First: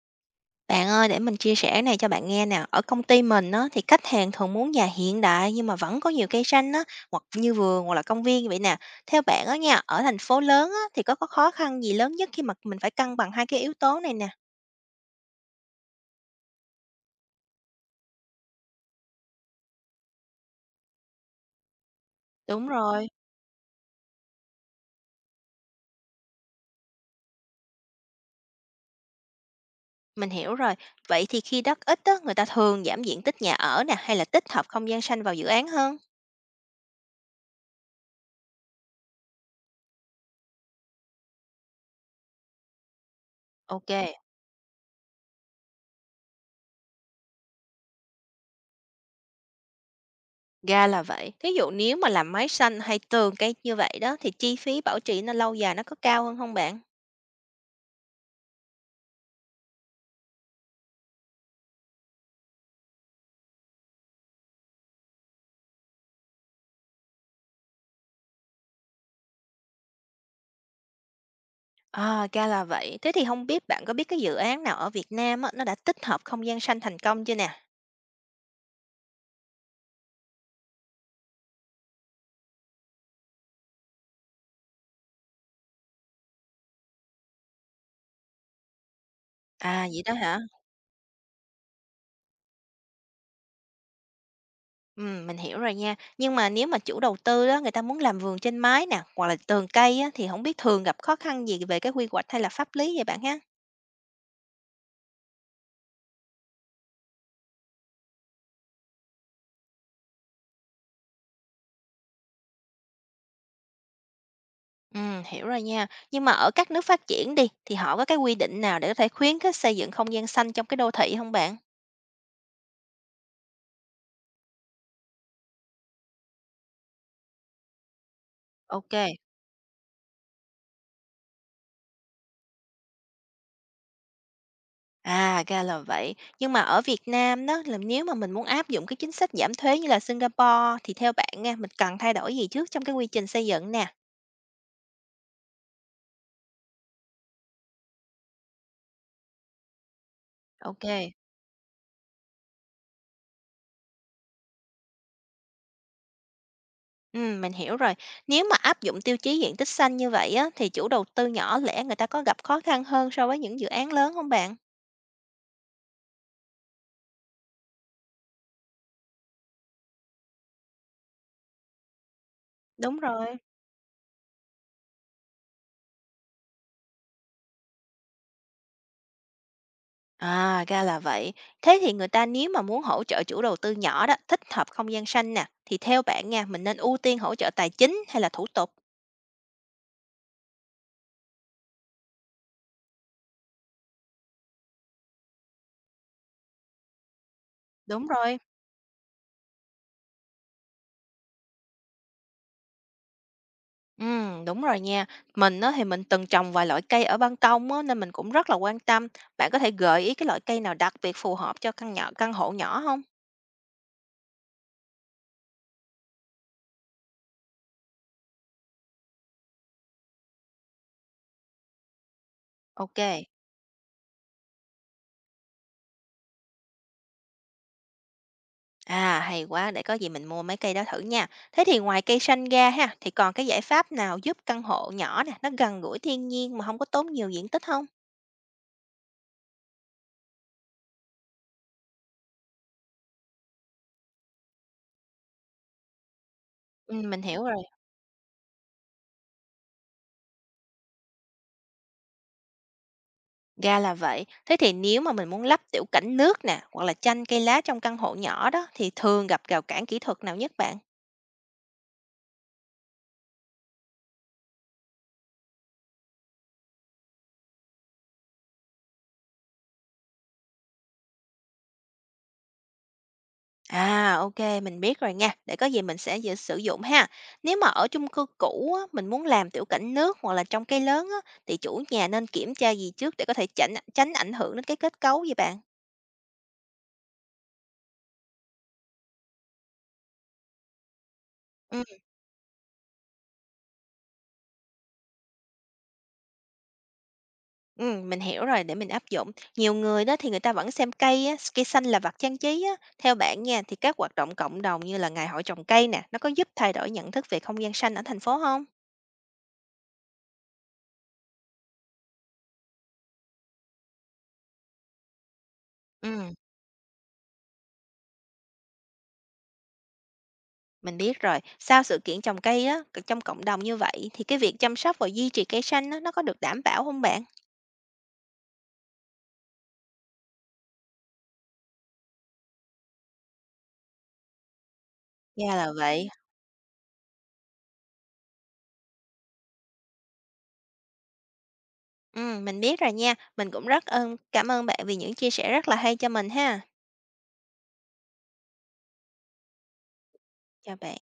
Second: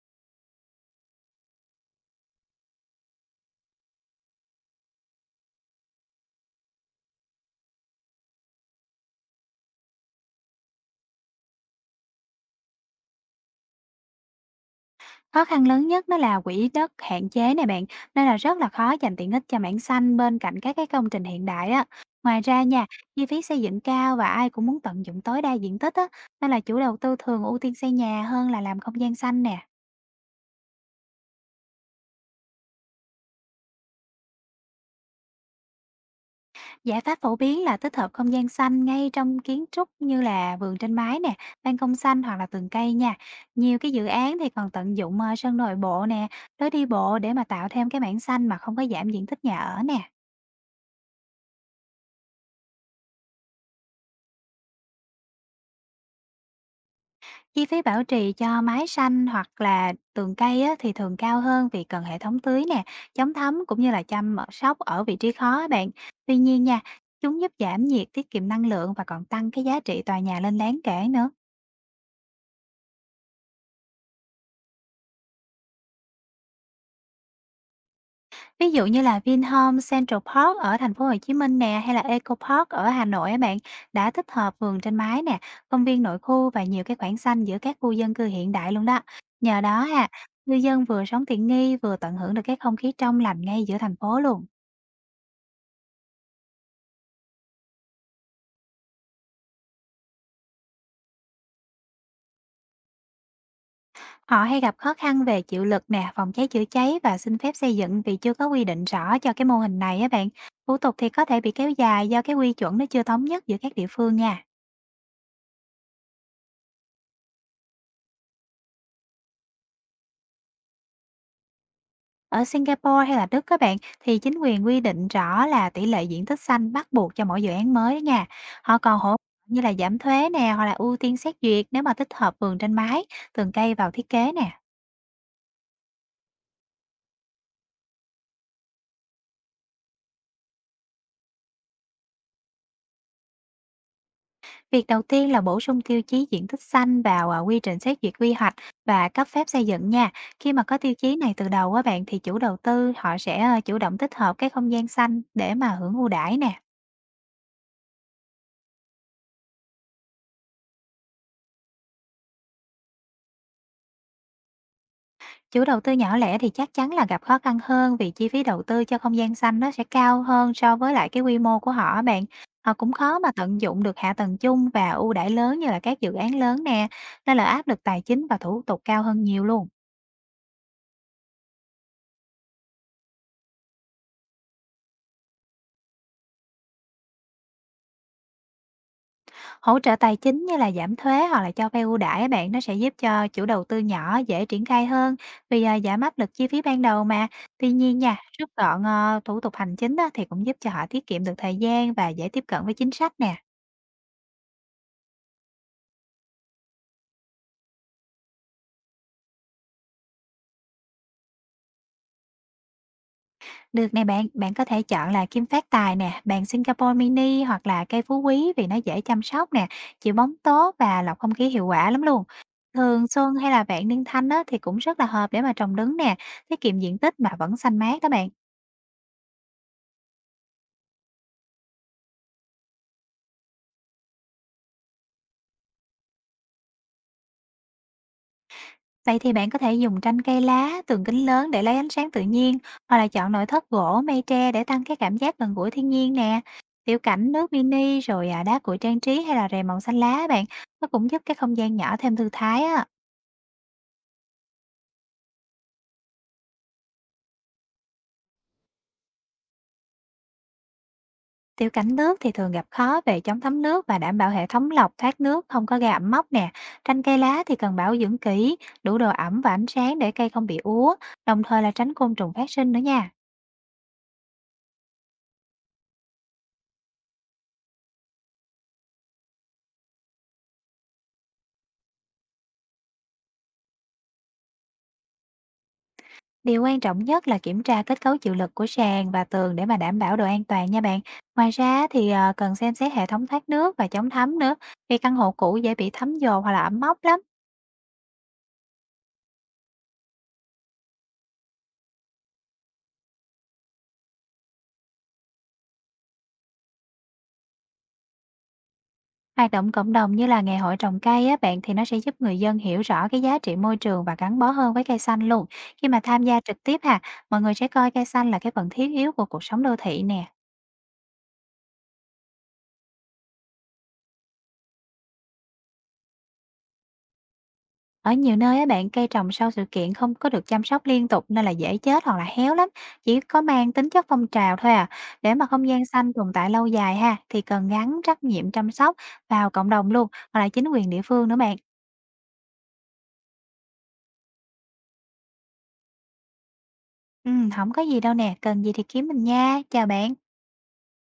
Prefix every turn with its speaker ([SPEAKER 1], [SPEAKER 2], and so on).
[SPEAKER 1] Bạn ơi, để mình chia sẻ này cho bạn nghe nè. Ở công ty mình á, thì khách hàng thường muốn nhà hiện đại nhưng mà vẫn có nhiều cây xanh á, hoặc như vườn hoặc là công viên như vậy nè. Theo bạn á nha, ở thành phố lớn á, thì có khó khăn gì lớn nhất khi mà mình phải cân bằng hai cái yếu tố này nè?
[SPEAKER 2] Khó khăn lớn nhất nó là quỹ đất hạn chế này bạn, nên là rất là khó dành tiện ích cho mảng xanh bên cạnh các cái công trình hiện đại á. Ngoài ra
[SPEAKER 1] Đúng
[SPEAKER 2] nha,
[SPEAKER 1] rồi,
[SPEAKER 2] chi phí xây dựng cao và ai cũng muốn tận dụng tối đa diện tích á, nên là chủ đầu tư thường ưu tiên xây nhà hơn là làm không gian xanh nè.
[SPEAKER 1] mình hiểu rồi. Vậy thì khi đất ít á, người ta thường giảm diện tích nhà ở nè hay là tích hợp không gian xanh vào dự án hơn?
[SPEAKER 2] Giải pháp phổ biến là tích hợp không gian xanh ngay trong kiến trúc như là vườn trên mái nè, ban công xanh hoặc là tường cây nha. Nhiều
[SPEAKER 1] Ok,
[SPEAKER 2] cái dự án thì còn tận dụng sân nội bộ nè, lối đi bộ để mà tạo thêm cái mảng xanh mà không có giảm diện tích nhà ở nè.
[SPEAKER 1] ra là vậy. Thí dụ nếu mà làm máy xanh hay tường cây như vậy đó thì chi phí bảo trì nó lâu dài nó có cao hơn không bạn?
[SPEAKER 2] Chi phí bảo trì cho mái xanh hoặc là tường cây á, thì thường cao hơn vì cần hệ thống tưới nè, chống thấm cũng như là sóc ở vị trí khó á bạn. Tuy nhiên nha, chúng giúp giảm nhiệt, tiết kiệm năng lượng và còn tăng cái giá trị tòa nhà lên đáng kể nữa.
[SPEAKER 1] À, ra là vậy. Thế thì không biết bạn có biết cái dự án nào ở Việt Nam á, nó đã tích hợp không gian xanh thành công chưa nè?
[SPEAKER 2] Ví dụ như là Vinhome Central Park ở thành phố Hồ Chí Minh nè, hay là Eco Park ở Hà Nội á bạn, đã tích hợp vườn trên mái nè, công viên nội khu và nhiều cái khoảng xanh giữa các khu dân cư hiện đại luôn đó. Nhờ đó
[SPEAKER 1] À, vậy
[SPEAKER 2] ha,
[SPEAKER 1] đó hả?
[SPEAKER 2] cư dân vừa sống tiện nghi vừa tận hưởng được cái không khí trong lành ngay giữa thành phố luôn.
[SPEAKER 1] Mình hiểu rồi nha. Nhưng mà nếu mà chủ đầu tư đó người ta muốn làm vườn trên mái nè, hoặc là tường cây á, thì không biết thường gặp khó khăn gì về cái quy hoạch hay là pháp lý vậy bạn ha?
[SPEAKER 2] Họ hay gặp khó khăn về chịu lực nè, phòng cháy chữa cháy và xin phép xây dựng vì chưa có quy định rõ cho cái mô hình này á bạn. Thủ tục thì có thể bị kéo dài do cái quy chuẩn nó chưa thống nhất giữa các địa phương nha.
[SPEAKER 1] Hiểu rồi nha. Nhưng mà ở các nước phát triển đi, thì họ có cái quy định nào để có thể khuyến khích xây dựng không gian xanh trong cái đô thị không bạn?
[SPEAKER 2] Ở Singapore hay là Đức các bạn thì chính quyền quy định rõ là tỷ lệ diện tích xanh bắt buộc cho mỗi dự án mới đó nha. Họ còn hỗ trợ
[SPEAKER 1] OK.
[SPEAKER 2] như là giảm thuế nè hoặc là ưu tiên xét duyệt nếu mà tích hợp vườn trên mái, tường cây vào thiết kế nè.
[SPEAKER 1] À, ra là vậy. Nhưng mà ở Việt Nam đó, là nếu mà mình muốn áp dụng cái chính sách giảm thuế như là Singapore thì theo bạn nha, mình cần thay đổi gì trước trong cái quy trình xây dựng nè?
[SPEAKER 2] Việc đầu tiên là bổ sung tiêu chí diện tích xanh vào quy trình xét duyệt quy hoạch và cấp phép xây dựng nha. Khi mà có tiêu
[SPEAKER 1] Ok.
[SPEAKER 2] chí này từ đầu các bạn thì chủ đầu tư họ sẽ chủ động tích hợp cái không gian xanh để mà hưởng ưu đãi nè.
[SPEAKER 1] Ừ, mình hiểu rồi. Nếu mà áp dụng tiêu chí diện tích xanh như vậy á, thì chủ đầu tư nhỏ lẻ người ta có gặp khó khăn hơn so với những dự án lớn không bạn?
[SPEAKER 2] Chủ đầu tư nhỏ lẻ thì chắc chắn là gặp khó khăn hơn vì chi phí đầu tư cho không gian xanh nó sẽ cao hơn so với lại cái quy mô của họ á bạn. Họ cũng
[SPEAKER 1] Đúng
[SPEAKER 2] khó
[SPEAKER 1] rồi.
[SPEAKER 2] mà tận dụng được hạ tầng chung và ưu đãi lớn như là các dự án lớn nè, nên là áp lực tài chính và thủ tục cao hơn nhiều luôn.
[SPEAKER 1] À, ra là vậy. Thế thì người ta nếu mà muốn hỗ trợ chủ đầu tư nhỏ đó, thích hợp không gian xanh nè, thì theo bạn nha, mình nên ưu tiên hỗ trợ tài chính hay là thủ tục?
[SPEAKER 2] Hỗ trợ tài chính như là giảm thuế hoặc là cho vay ưu đãi á bạn nó sẽ giúp cho chủ đầu tư nhỏ dễ triển khai hơn vì giảm áp lực chi phí ban đầu mà. Tuy nhiên
[SPEAKER 1] Đúng
[SPEAKER 2] nha,
[SPEAKER 1] rồi.
[SPEAKER 2] rút gọn thủ tục hành chính á, thì cũng giúp cho họ tiết kiệm được thời gian và dễ tiếp cận với chính sách nè.
[SPEAKER 1] Đúng rồi nha. Mình á, thì mình từng trồng vài loại cây ở ban công á, nên mình cũng rất là quan tâm. Bạn có thể gợi ý cái loại cây nào đặc biệt phù hợp cho căn nhỏ căn hộ nhỏ không?
[SPEAKER 2] Được nè bạn, bạn có thể chọn là kim phát tài nè, bàn Singapore mini hoặc là cây phú quý vì nó dễ chăm sóc nè, chịu bóng tốt và lọc không khí hiệu quả lắm luôn. Thường
[SPEAKER 1] OK.
[SPEAKER 2] xuân hay là vạn niên thanh á, thì cũng rất là hợp để mà trồng đứng nè, tiết kiệm diện tích mà vẫn xanh mát đó bạn.
[SPEAKER 1] À, hay quá, để có gì mình mua mấy cây đó thử nha. Thế thì ngoài cây xanh ra ha, thì còn cái giải pháp nào giúp căn hộ nhỏ nè, nó gần gũi thiên nhiên mà không có tốn nhiều diện tích không?
[SPEAKER 2] Vậy thì bạn có thể dùng tranh cây lá, tường kính lớn để lấy ánh sáng tự nhiên, hoặc là chọn nội thất gỗ, mây tre để tăng cái cảm giác gần gũi thiên nhiên nè. Tiểu
[SPEAKER 1] Mình
[SPEAKER 2] cảnh
[SPEAKER 1] hiểu
[SPEAKER 2] nước
[SPEAKER 1] rồi.
[SPEAKER 2] mini rồi đá cuội trang trí hay là rèm màu xanh lá bạn, nó cũng giúp cái không gian nhỏ thêm thư thái á.
[SPEAKER 1] Ra là vậy. Thế thì nếu mà mình muốn lắp tiểu cảnh nước nè, hoặc là chanh cây lá trong căn hộ nhỏ đó, thì thường gặp rào cản kỹ thuật nào nhất bạn?
[SPEAKER 2] Tiểu cảnh nước thì thường gặp khó về chống thấm nước và đảm bảo hệ thống lọc thoát nước không có gây ẩm mốc nè. Tranh cây lá thì cần bảo dưỡng kỹ, đủ độ ẩm và ánh sáng để cây không bị úa, đồng thời là tránh côn trùng phát sinh nữa nha.
[SPEAKER 1] À, OK, mình biết rồi nha, để có gì mình sẽ sử dụng ha. Nếu mà ở chung cư cũ á, mình muốn làm tiểu cảnh nước hoặc là trong cây lớn á, thì chủ nhà nên kiểm tra gì trước để có thể chảnh tránh ảnh hưởng đến cái kết cấu vậy bạn?
[SPEAKER 2] Điều quan trọng nhất là kiểm tra kết cấu chịu lực của sàn và tường để mà đảm bảo độ an toàn nha bạn. Ngoài
[SPEAKER 1] Ừ,
[SPEAKER 2] ra thì cần xem xét hệ thống thoát nước và chống thấm nữa, vì căn hộ cũ dễ bị thấm dồn hoặc là ẩm mốc lắm.
[SPEAKER 1] mình hiểu rồi, để mình áp dụng. Nhiều người đó thì người ta vẫn xem cây á, cây xanh là vật trang trí á. Theo bạn nha, thì các hoạt động cộng đồng như là ngày hội trồng cây nè, nó có giúp thay đổi nhận thức về không gian xanh ở thành phố không?
[SPEAKER 2] Hoạt động cộng đồng như là ngày hội trồng cây á bạn, thì nó sẽ giúp người dân hiểu rõ cái giá trị môi trường và gắn bó hơn với cây xanh luôn. Khi mà tham
[SPEAKER 1] Ừ.
[SPEAKER 2] gia trực tiếp ha, mọi người sẽ coi cây xanh là cái phần thiết yếu của cuộc sống đô thị nè.
[SPEAKER 1] Mình biết rồi, sau sự kiện trồng cây á, trong cộng đồng như vậy thì cái việc chăm sóc và duy trì cây xanh á, nó có được đảm bảo không bạn?
[SPEAKER 2] Ở nhiều nơi á bạn, cây trồng sau sự kiện không có được chăm sóc liên tục nên là dễ chết hoặc là héo lắm, chỉ có mang tính chất phong trào thôi à. Để mà
[SPEAKER 1] Ra
[SPEAKER 2] không
[SPEAKER 1] là
[SPEAKER 2] gian
[SPEAKER 1] vậy.
[SPEAKER 2] xanh tồn tại lâu dài ha, thì cần gắn trách nhiệm chăm sóc vào cộng đồng luôn, hoặc là chính quyền địa phương nữa bạn.
[SPEAKER 1] Mình biết rồi nha. Mình cũng rất ơn cảm ơn bạn vì những chia sẻ rất là hay cho mình ha.
[SPEAKER 2] Ừ, không có gì đâu nè, cần gì thì kiếm mình nha. Chào bạn.
[SPEAKER 1] Chào bạn.